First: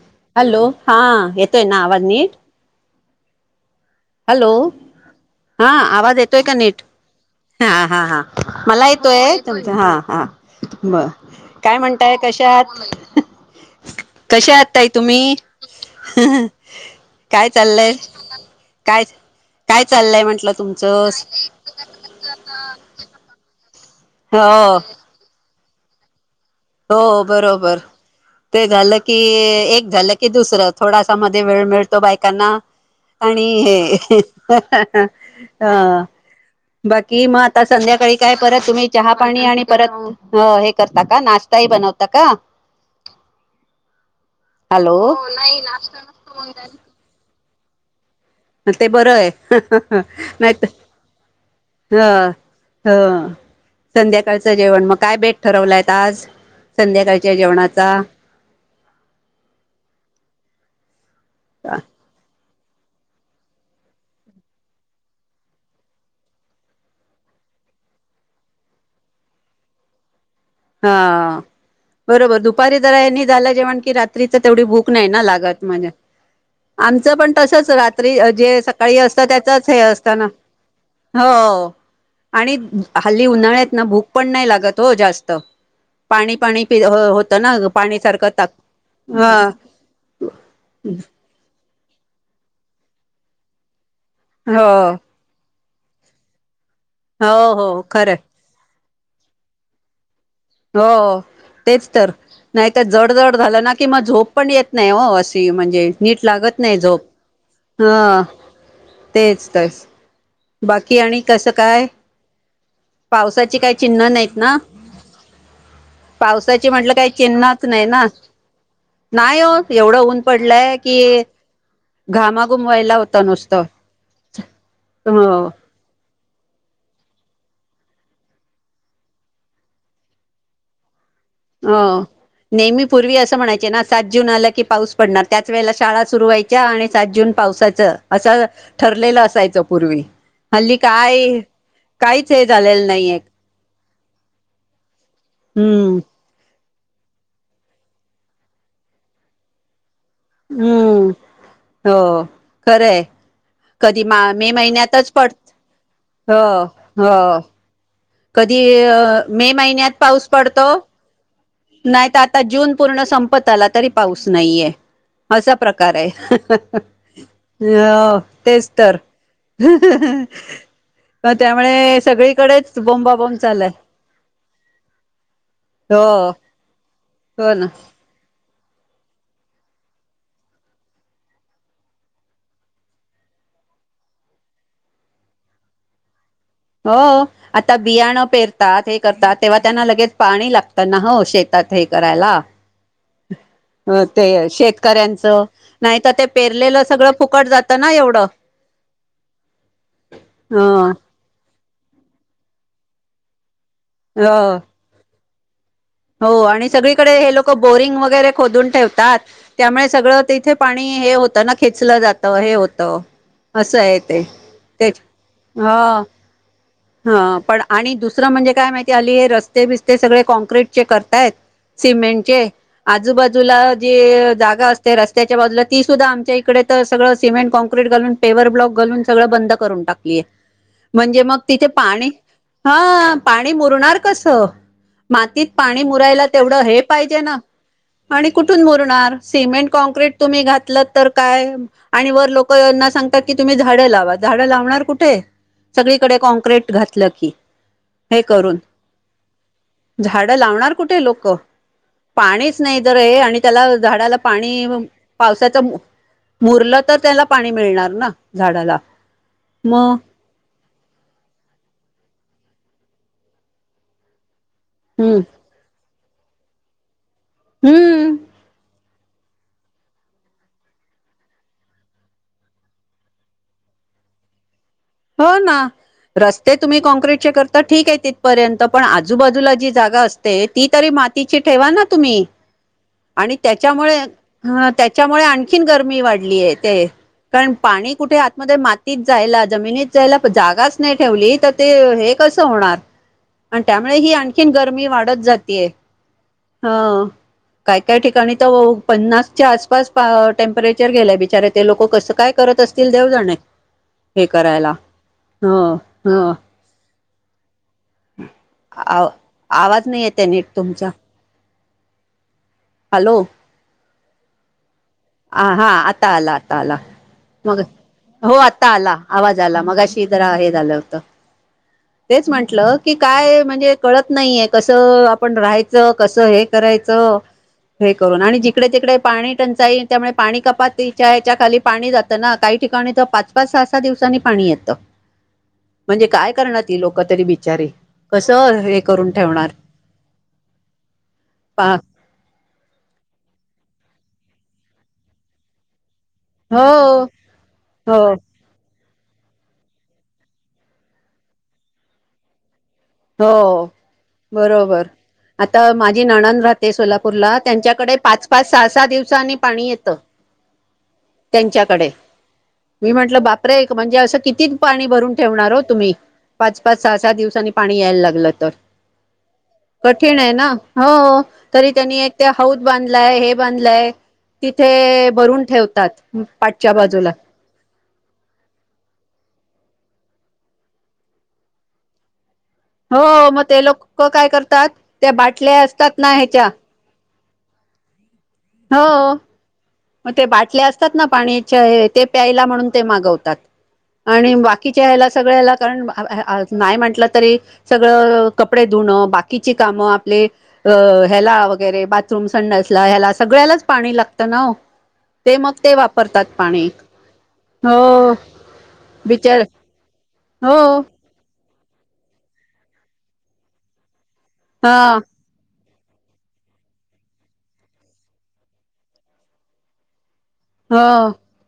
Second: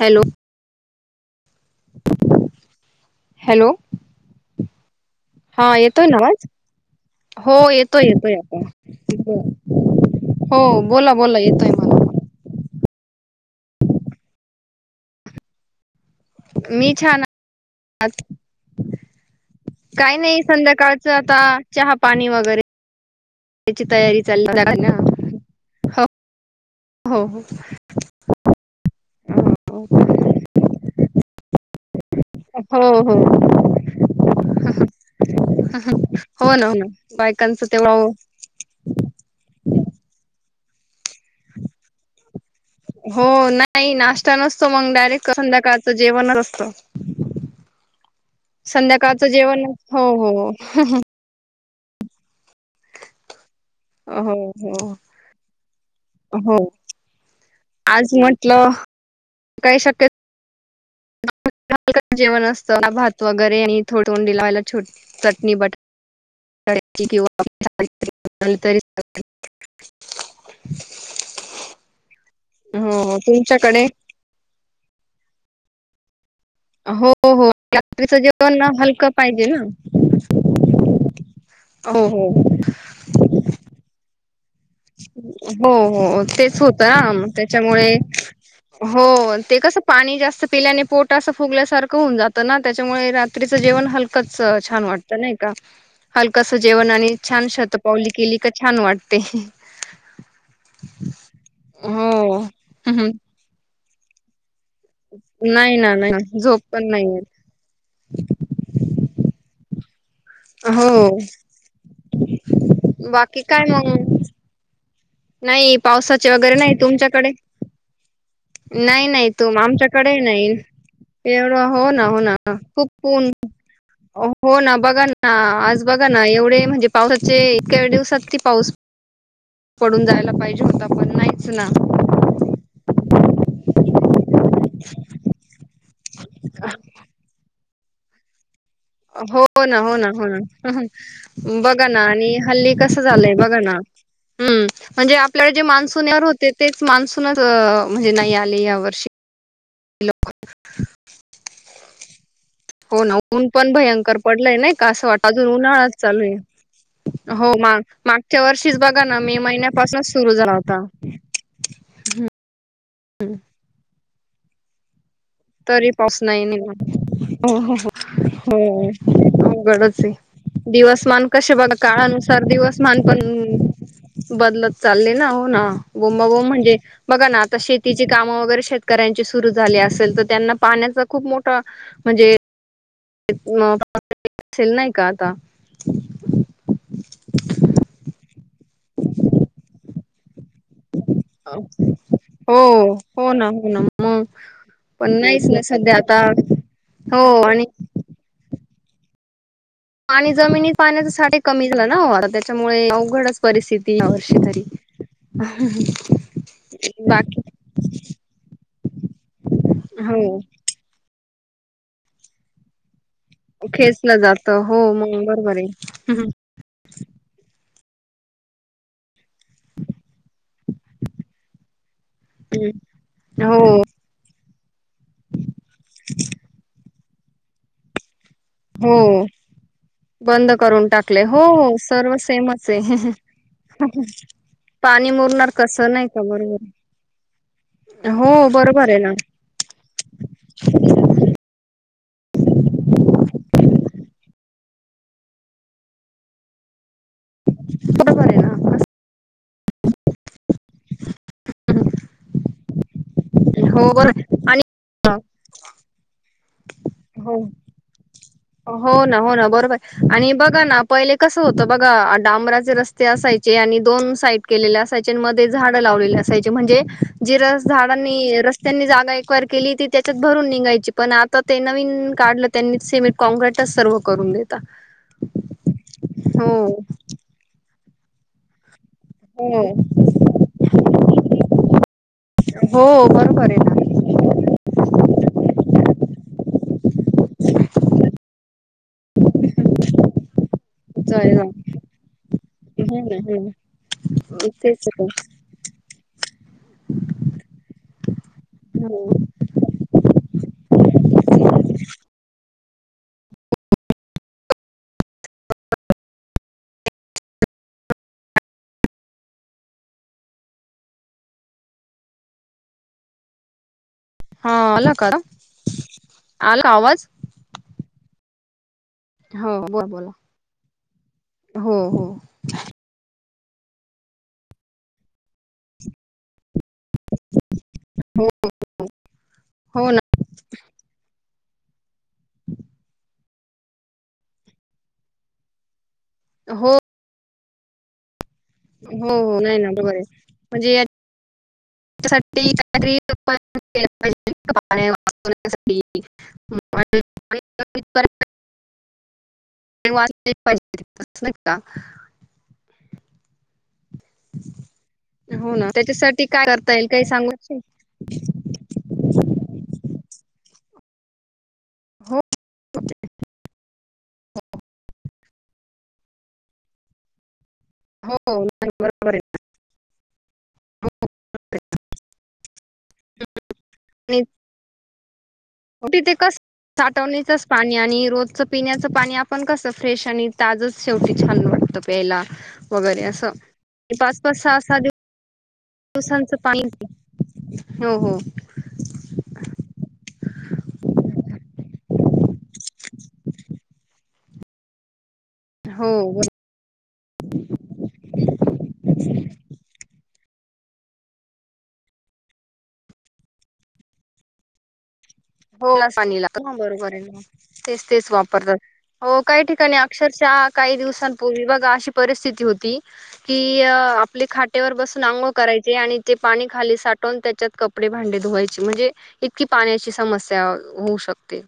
Hello. हा येतोय ना आवाज नीट. हॅलो. हॅलो हा आवाज येतोय का नीट. हो हा येतोय हा हा येतोय मला येतोय आता तुमचा हो बर बोला बोला येतोय काय मला म्हणताय कशा आहात. कशा आहात ताई तुम्ही मी छान काय चाललंय. काय काय काही चाललंय नाही म्हंटलं संध्याकाळच तुमचं. आता चहा पाणी वगैरे तयारी चाली हो हो. हो बरोबर. ते झालं की हो एक झालं की दुसरं थोडसा मध्ये वेळ मिळतो. त्याना हो हो आणि हे हो ना हो ना बाकी मग आता बायकांचं तेवढा संध्याकाळी काय परत तुम्ही चहा पाणी आणि परत हे करता का? नाश्ता ही बनवता का? हो नाही नाश्ता नसतो मग हॅलो डायरेक्ट संध्याकाळचं जेवणच असत. ते बरं आहे हो हो नाहीतर हा. हा. हो संध्याकाळचं जेवण हो मग काय बेत ठरवलंय आज हो संध्याकाळच्या जेवणाचा काय शक्यता. झालं जेवण आज तेवढं भात वगैरे आणि तोंडी लावायला छोट चटणी बटाटा. भाजी किंवा हा. बरोबर दुपारी जरा हो हे हो नि झाला जेवण तुमच्याकडे की. रात्री तर तेवढी भूक नाही ना लागत. मला. हो आमचं पण हो तसच. रात्री रात्रीचं जेवण जे ना सकाळी हलकं असतं पाहिजे ना त्याचच हे असत ना. हो हो हो आणि हल्ली उन्हाळ्यात ना. भूक पण नाही लागत हो जास्त. हो. हो. पाणी तेच पाणी पि होतं ना मग त्याच्यामुळे. पाणी सारखं ताक हा हो ते कसं पाणी जास्त पिल्याने पोट असं फूग फुगल्यासारख होऊन जातं ना. त्यांच्यामुळे रात्रीच जेवण हलकचं छान हो वाटत नाही का. जेवण आणि छान हो हो शतपावली खरं केली की छान वाटते. हो तेच तर. हो नाही तर हम्म. जड-जड झालं ना कि मग झोप पण येत नाही ओ. अशी नाही म्हणजे ना नाही नीट ना लागत नाही पण झोप येत. ह. तेच तर. बाकी हो आणि कसं काय. बाकी पावसाची काय चिन्ह नाही मग नाहीत ना. नाही पावसाचे वगैरे पावसाची नाही म्हटलं काही तुमच्याकडे. चिन्हच नाही ना नाही-नाही. नाही तू हो एवढं आमच्याकडे ऊन नाही पडलंय की एवढं हो ना. हो ना. घामाघुम व्हायला खूप होता ऊन. नुसतं हो ना. बघा हो ना. आज बघा ना. एवढे म्हणजे पावसाच चे इतके दिवसात. ती पाऊस पडून जायला पाहिजे होता पण नाहीच. ना हो नेहमी पूर्वी अस म्हणायचे ना. सात जून आला की पाऊस पडणार. त्याच वेळेला शाळा सुरू व्हायच्या. आणि सात जून पावसाचा अस. हो ना. हो ना. हो ना. काय बघा ना. काहीच आणि हे हल्ली झालेलं कसं नाहीये झालंय बघा ना. हम्म. म्हणजे आपल्याला जे हम्म मान्सून येणारे होते. तेच मान्सून च म्हणजे नाही आले या वर्षी. हम्म. हो. हो खरंय ना ऊन पण कधी भयंकर मा मे पडलय नाही का असं महिन्यातच वाटत. पड अजून उन्हाळाच चालू आहे. हो हो. मागच्या कधी वर्षीच बघा ना. अ, मे महिन्यात महिन्यापासूनच पाऊस सुरू झाला पडतो होता. नाही तर आता जून पूर्ण संपत आला. तरी पाऊस नाहीय. अशा तरी प्रकार आहे. पाऊस नाही अ निघाला. हो तेच हो तर. अवघडच आहे. दिवसमान मग कसे बघा त्यामुळे काळानुसार सगळीकडेच दिवसमान बॉमबाबोम्ब चालू हाय. पण बदलत चालय ना. हो ना. बोंबाबोंब म्हणजे बघा ना आता शेतीची काम वगैरे शेतकऱ्यांची सुरू झाली असेल तर त्यांना पाण्याचा खूप मोठा. म्हणजे मोठा प्रॉब्लेम येत असेल नाही का आता. हो आता बियाणं पेरतात. हे करतात. तेव्हा त्यांना लगेच पाणी लागते. तेना हो शेतात. हे करायला हो हो ना हो ना मग ते पण शेतकऱ्यांचं नाहीच ना सध्या नाही त आता ते पेरलेलं सगळं हो फुकट आणि जात ना एवढं. आणि ह जमिनी पाण्याचा साठे कमी झालाय ना वर त्याच्यामुळे अवघडच. परिस्थिती या वर्षी ह तरी. हो आणि सगळीकडे हे बाकी लोक बोरिंग वगैरे खोदून ठेवतात. त्यामुळे सगळं हो तिथे पाणी. हे होतं ना. खेचलं जात. हे होत. खेचलं जात. हो मग बरोबर ह आहे. हा पण आणि दुसरं म्हणजे काय माहिती. हल्ली हे रस्ते-बिस्ते सगळे काँक्रेट करतायत. सिमेंटचे आहे आजूबाजूला हो जे जा जागा असते. रसत्यायाच्या बाजूला. ती सुद्धा आमच्या इकडे तर सगळं समेंटॉँक्रीट घालून पेवर ब्लॉक हो घालून सग बंद करून टाकली ये. बंद करून म्हणजे टाकले मग. हो येथे हो पाणी. सर्व सेमच आहे हा. पाणी मुरणार कस. पाणी मातीत मुरणार पाणी कसं नाही का मुरायला तेवढ बरोबर हे पाहिजे ना. आणि हो कुठून बरोबर आहे ना मुरणार. सिमेंट कॉँक्रीट तुम्ही घातल तर काय. आणि वर लोकांना सांगतात. की तुम्ही झाडं लावा. झाडं लावणार कुठे. सगळीकडे काँक्रेट करेक्ट घातलं की. हे बरोबर आहे ना करून. झाड लावणार कुठे लोक पाणीच नाही तर हे. आहे आणि त्याला हो झाडाला बरो आणि पाणी पावसाचं मुरलं तर त्याला हो पाणी मिळणार ना झाडाला हो ना हो ना मग बरोबर आणि बघ ना पहिले कसं होतं बघा डांबराचे रस्ते असायचे आणि दोन साईड केलेले असायचे हम्म आणि मध्ये झाड पन झाड़े ला अस म्हण ज झाडां हम्म रस्त एक केली त त्याच्यात भरून निघायची पण आता ते नवीन काढलं त्यांनीम सेपरेट काँग्रेरटच सर्व करून देत हो ना रस्ते हो तुम्ही काँक्रीटचे करता ठीक आहे तिथपर्यंत पण आजू बाजूला हो जी जागा असते ती तरी मातीची ठेवा ना तुम्ही हो आणि बरोबर आहे त्याच्या मुळे ना त्याच्यामुळे आणखीन गरमी वाढली पण पाणी कुठे आतमध्ये मातीय त्यालाच जागाच नाही जाय ठेवली जाय. तर ते हे कसं होणार हो ना, हो अन त्यामुळे ही आणखी ना. तेच गरमी तर. वाढत जातेय ह काय काय ठिकाणी आणि तो हो. पन्नासच्या आसपास टेम्परेचर गेलाय बिचारे ते लोक कसं काय करत असत ते देवजने हे करायला ह ह आ आवाज नाही येत आहे नीट तुमचा हॅलो है ह हा आता आला आता आला मग त हो आता का आला आवाज हो आला मग बोला अशी बोला जरा हे झालं होत हो हो तेच म्हंटलं की काय म्हणजे कळत नाहीय कसं आपण राहायचं कसं हे करायचं हे करून हो आणि जिकडे तिकडे पाणी टंचाई हो ना त्यामुळे पाणी कपातीच्या त्याच्या खाली पाणी जातं ना काही ठिकाणी तर पाच पाच सहा सहा दिवसांनी पाणी येतं म्हणजे काय हो करणारी लोक तरी बिचारी कसं हे करून हो हो ठेवणार नाही ना बरोबर आहे म्हणजे पा [unintelligible] हो पाणी कमीत हो कमी पाहिजे न का हो बरोबर हो आता ना माझी त्याच्यासाठी नाणंद काय राहते करता येईल काही सांगू सोलापूरला शकशील? त्यांच्याकडे पाच पाच सहा सहा दिवसांनी पाणी येतं [unintelligible] त्यांच्याकडे हो मी म्हंटलं बापरे म्हणजे असं किती पाणी भरून ठेवणार हो तुम्ही पाच पाच सहा सहा दिवसांनी पाणी यायला लागलं हो तर नाही बरोबर आहे कठीण आहे ना हो तरी त्यांनी एक त्या हाऊद बांधलाय हे बांधलंय तिथे भरून ठेवतात तिथे कस पाठच्या बाजूला साठवणीचच पाणी आणि रोज पिण्याचं पाणी आपण कसं फ्रेश आणि ताजच शेवटी छान वाटतं प्यायला वगैरे हो असं मग ते लोक पाच काय पाच स करतात असव त्या बाटल्या असतात ना सांच ह्याच्या पा हो हो हो मग ते बाटले असतात ना पाणीच्या ते प्यायला म्हणून ते मागवतात आणि बाकीच्या ह्याला सगळ्याला कारण हो नाही म्हटलं तरी सगळं कपडे धुणं बाकीची कामं आपले अ ह्याला वगैरे बाथरूम संडसला ह्याला सगळ्यालाच पाणी लागतं ना ते मग हो ते वापरतात पाणी बरोबर आहे तेच तेच हो वापरतात हो बिचार काही ठिकाणी अक्षश हा काही हो दिवसांपूर्वी बघ अ परिस्थिती होती की आपली खाटेवर हा बसून अंगो कराय आणि ते पाणी खाली साठवून त्याच्यात कपडे भांडे धुवायचे म्हणजे इतकी पाण्याची समस्या त्या होऊ हो शकते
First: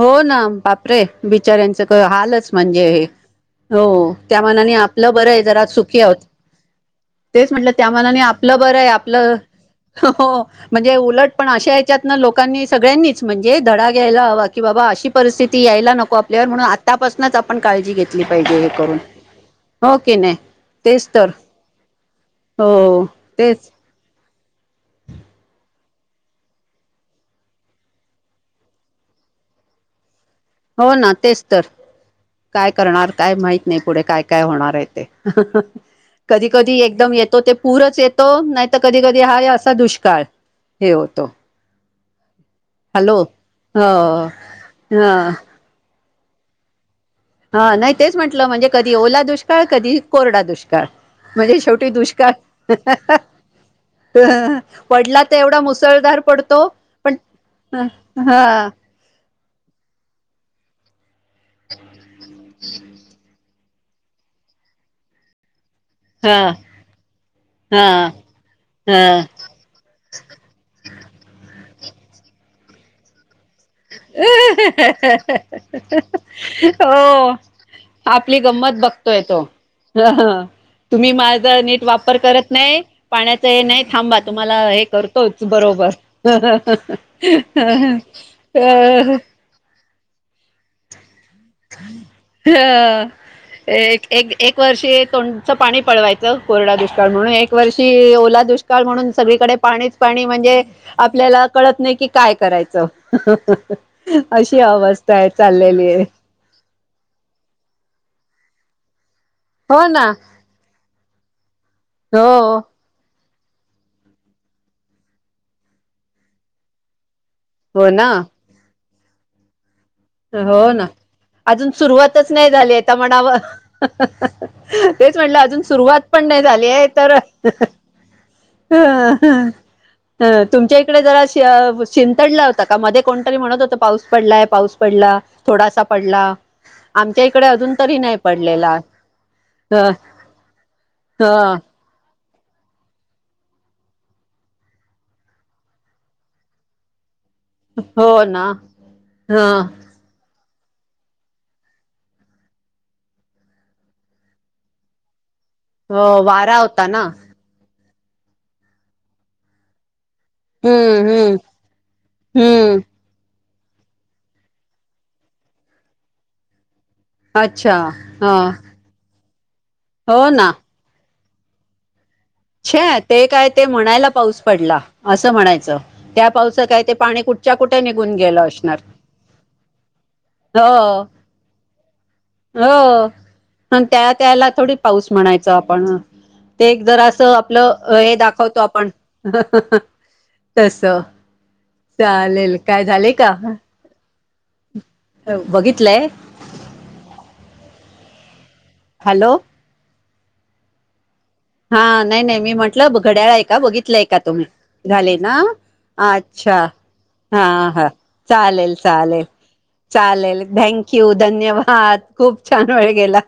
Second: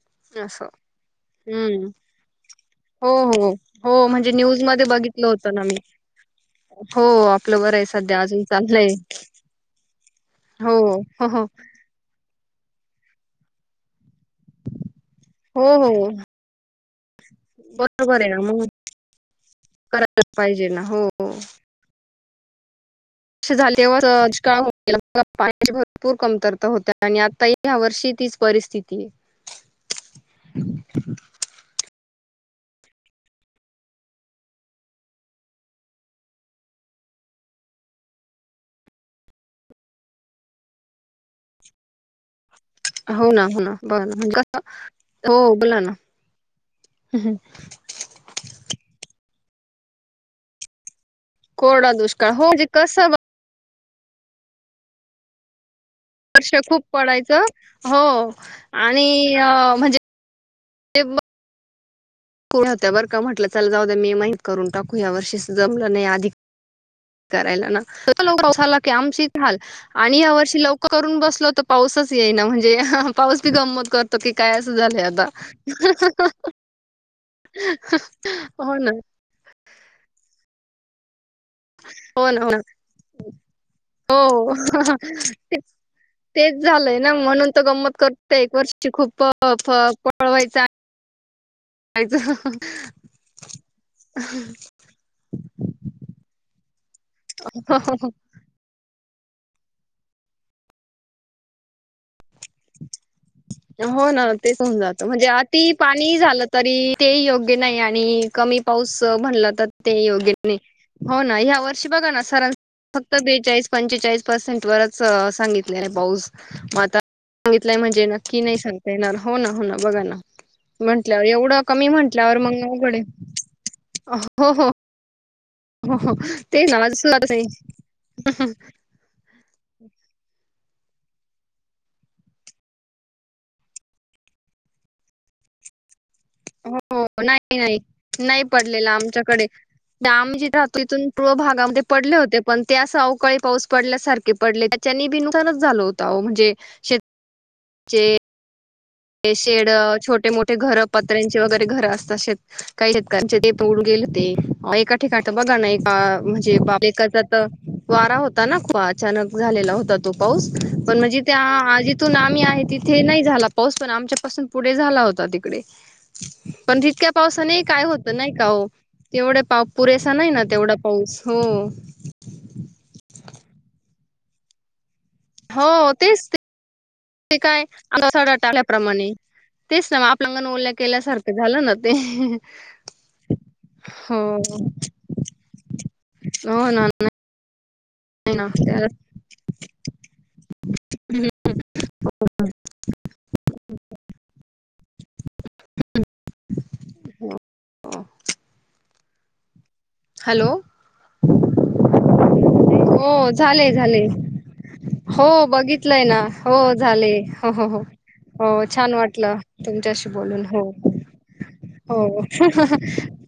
हो ना असं बापरे हम्म बिचाऱ्यांचं हालच म्हणजे हो हो म्हणजे त्या न्यूज मना मध्ये आपलं बघितलं बरं आहे होतं ना जरा मी सुखी आहोत हो तेच आपलं म्हटलं बरं आहे त्या सध्या मनाने अजून आपलं बरं चाललंय आहे आपलं हो म्हणजे हो उलट हो पण अशा ह्याच्यात न लोकांनी सगळ्यांनीच म्हणजे धडा घ्यायला हवा की बाबा अशी परिस्थिती हो यायला हो नको आपल्यावर म्हणून आता पासु नच आपण काळजी बरोबर घेतली आहे ना पाहिजे मग हे करून हो की करायलाच नाही पाहिजे ना हो तेच तर हो. श तेच झाले तेव्हा का [unintelligible] पाण्याची भरपूर कमतरता होते आणि आता ह्या वर्षी तीच परिस्थिती हो ना तेच तर काय करणार काय माहित नाही पुढे काय काय होणार आहे ते कधी कधी एकदम येतो ते पूरच येतो नाही तर कधी कधी हाय असा दुष्काळ हे होतो. हॅलो हो ना हो ना बरं म्हणजे कसं हा हो बला ना. हा नाही तेच म्हंटलं म्हणजे कधी ओला दुष्काळ कधी कोरडा दुष्काळ. म्हणजे शेवटी कोरडा दुष्काळ हो म्हणजे कसं पडला तर एवढा मुस वर्षा खूप पडायचं हा हो हा आणि ते आ म्हणजे ते [inaudible] होत्या बर का म्हटलं चल जाऊ द्या मी करायला ना हा [inaudible] लवकर पाऊस आला की हा आमचीच हाल आणि या वर्षी ल करून बसलो तर पाऊसच येई ना म्हणजे पाऊस बी गंमत करतो की काय असं झालंय आता हो. आपली गंमत हो ना बघतोय तो तुम्ही मा झा नीट वापर हो ना हो करत ना नाही पाण्याचा हे नाही थांबा हो तुम्हाला हे करतोच ते- बरोबर. तेच झालंय ना म्हणून तर गंमत करतोय एक वर्षी खूप पळवायचं आणायचं [inaudible] हा एक एक एक वर्षी तोंडच पाणी पळवायचं कोरडा दुष्काळ म्हणून एक वर्षी ओला दुष्काळ म्हणून सगळीकडे पाणीच पाणी म्हणजे आपल्याला कळत नाही की काय करायचं अशी अवस्था ती चाललेली आहे पाणी झालं तरी ते योग्य नाही आणि कमी पाऊस त म्हणलं तर हो ते ना योग्य ने हो ना या वर्षी बघा ना सरान हो फ क्त बेचाळीस, पंचेचाळीस पर्सेंट वरच सांगितले आहे पाऊस म आता सांगितलंय हो म्हणजे ना नक्की नाही सांगता येणार हो ना हो ना बघा ना. हो ना म्हंटल्यावर एवढं अजून कमी सुरुवातच म्हंटल्यावर नाही मग झाली आहे ते अवघड म्हणावं हो हो तेच म्हट हो सुरुवात हो पण नाही ते झाली ना आहे माझं तर सुधारत नाही तुमच्या इकडे जरा शि शिंतडला होता का मध्ये कोणतरी म्हणत होत पाऊस पडलाय पाऊस पडला थोडासा पडला. हो आमच्या इकडे नाही अजून नाही तरी नाही पडलेला आमच्याकडे ह आम्ही जिथं राहतो इथून पूर्व ह भागामध्ये पडले होते पण ते असं अवकाळी पाऊस पडल्यासारखे पडले त्याच्यानी बी नुकसानच झालं होत म्हणजे शे हो ना. ते ह शेड छोटे मोठे घरं पत्र्यांचे वगैरे घर असतं शेत काही शेतकऱ्यांचे ते पन ऊडून गेले होते एका ठिकाणी तर बघा ना एका हो म्हणजे वारा बा होता ना एकाचा तर वारा होता ना तो पाऊस पण हम्म म्हणजे हम्म त्या जिथून आम्ही आहे हम्म तिथे नाही झाला पाऊस पण आमच्या पाासून पुढे झाला होता तिकडे पण तितक्या पावसाने अच्छा काय होतं ह नाही का हो तेवढे पा पुरेसा नाही ना तेवढा पाऊस. हो. छे ते काय ते म्हणायला पाऊस पडला असं म्हणायचं हो तेच त्या पावसा काय ते पाणी कुठच्या काय कुठे निघून सडा गेलं अशणार. टाकल्याप्रमाणे तेच ना मग आपल्यांगण ओल्या केल्यासारखं झालं ना ते. ह त्या हो त्याला थोडी पाऊस म्हणायचो आपण. ते हो एक ना जर असं आपलं. अ हे नाही ना दाखवतो त्या आपण तस. चालेल काय झालेय का. बघितलंय. [inaudible] हॅलो. हॅलो. [unintelligible] हा नाही-नाही मी म्हटलं घड्याळ हो आहे का. झाले बघितलं आहे झाले का तुम्ही झाले ना हो बघितलंय ना हो अच्छा. झाले हा. हो हो हो हा हो छान वाटलं तुमच्याशी चालेल-चालेल-चालेल बोलून हो थँक यू धन्यवाद. हा हो खूप छान वेळ गेला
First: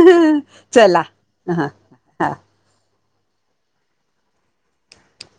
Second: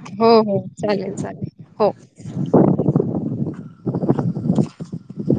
हो हो चला चालेल चालेल ह. हो हा. [inaudible]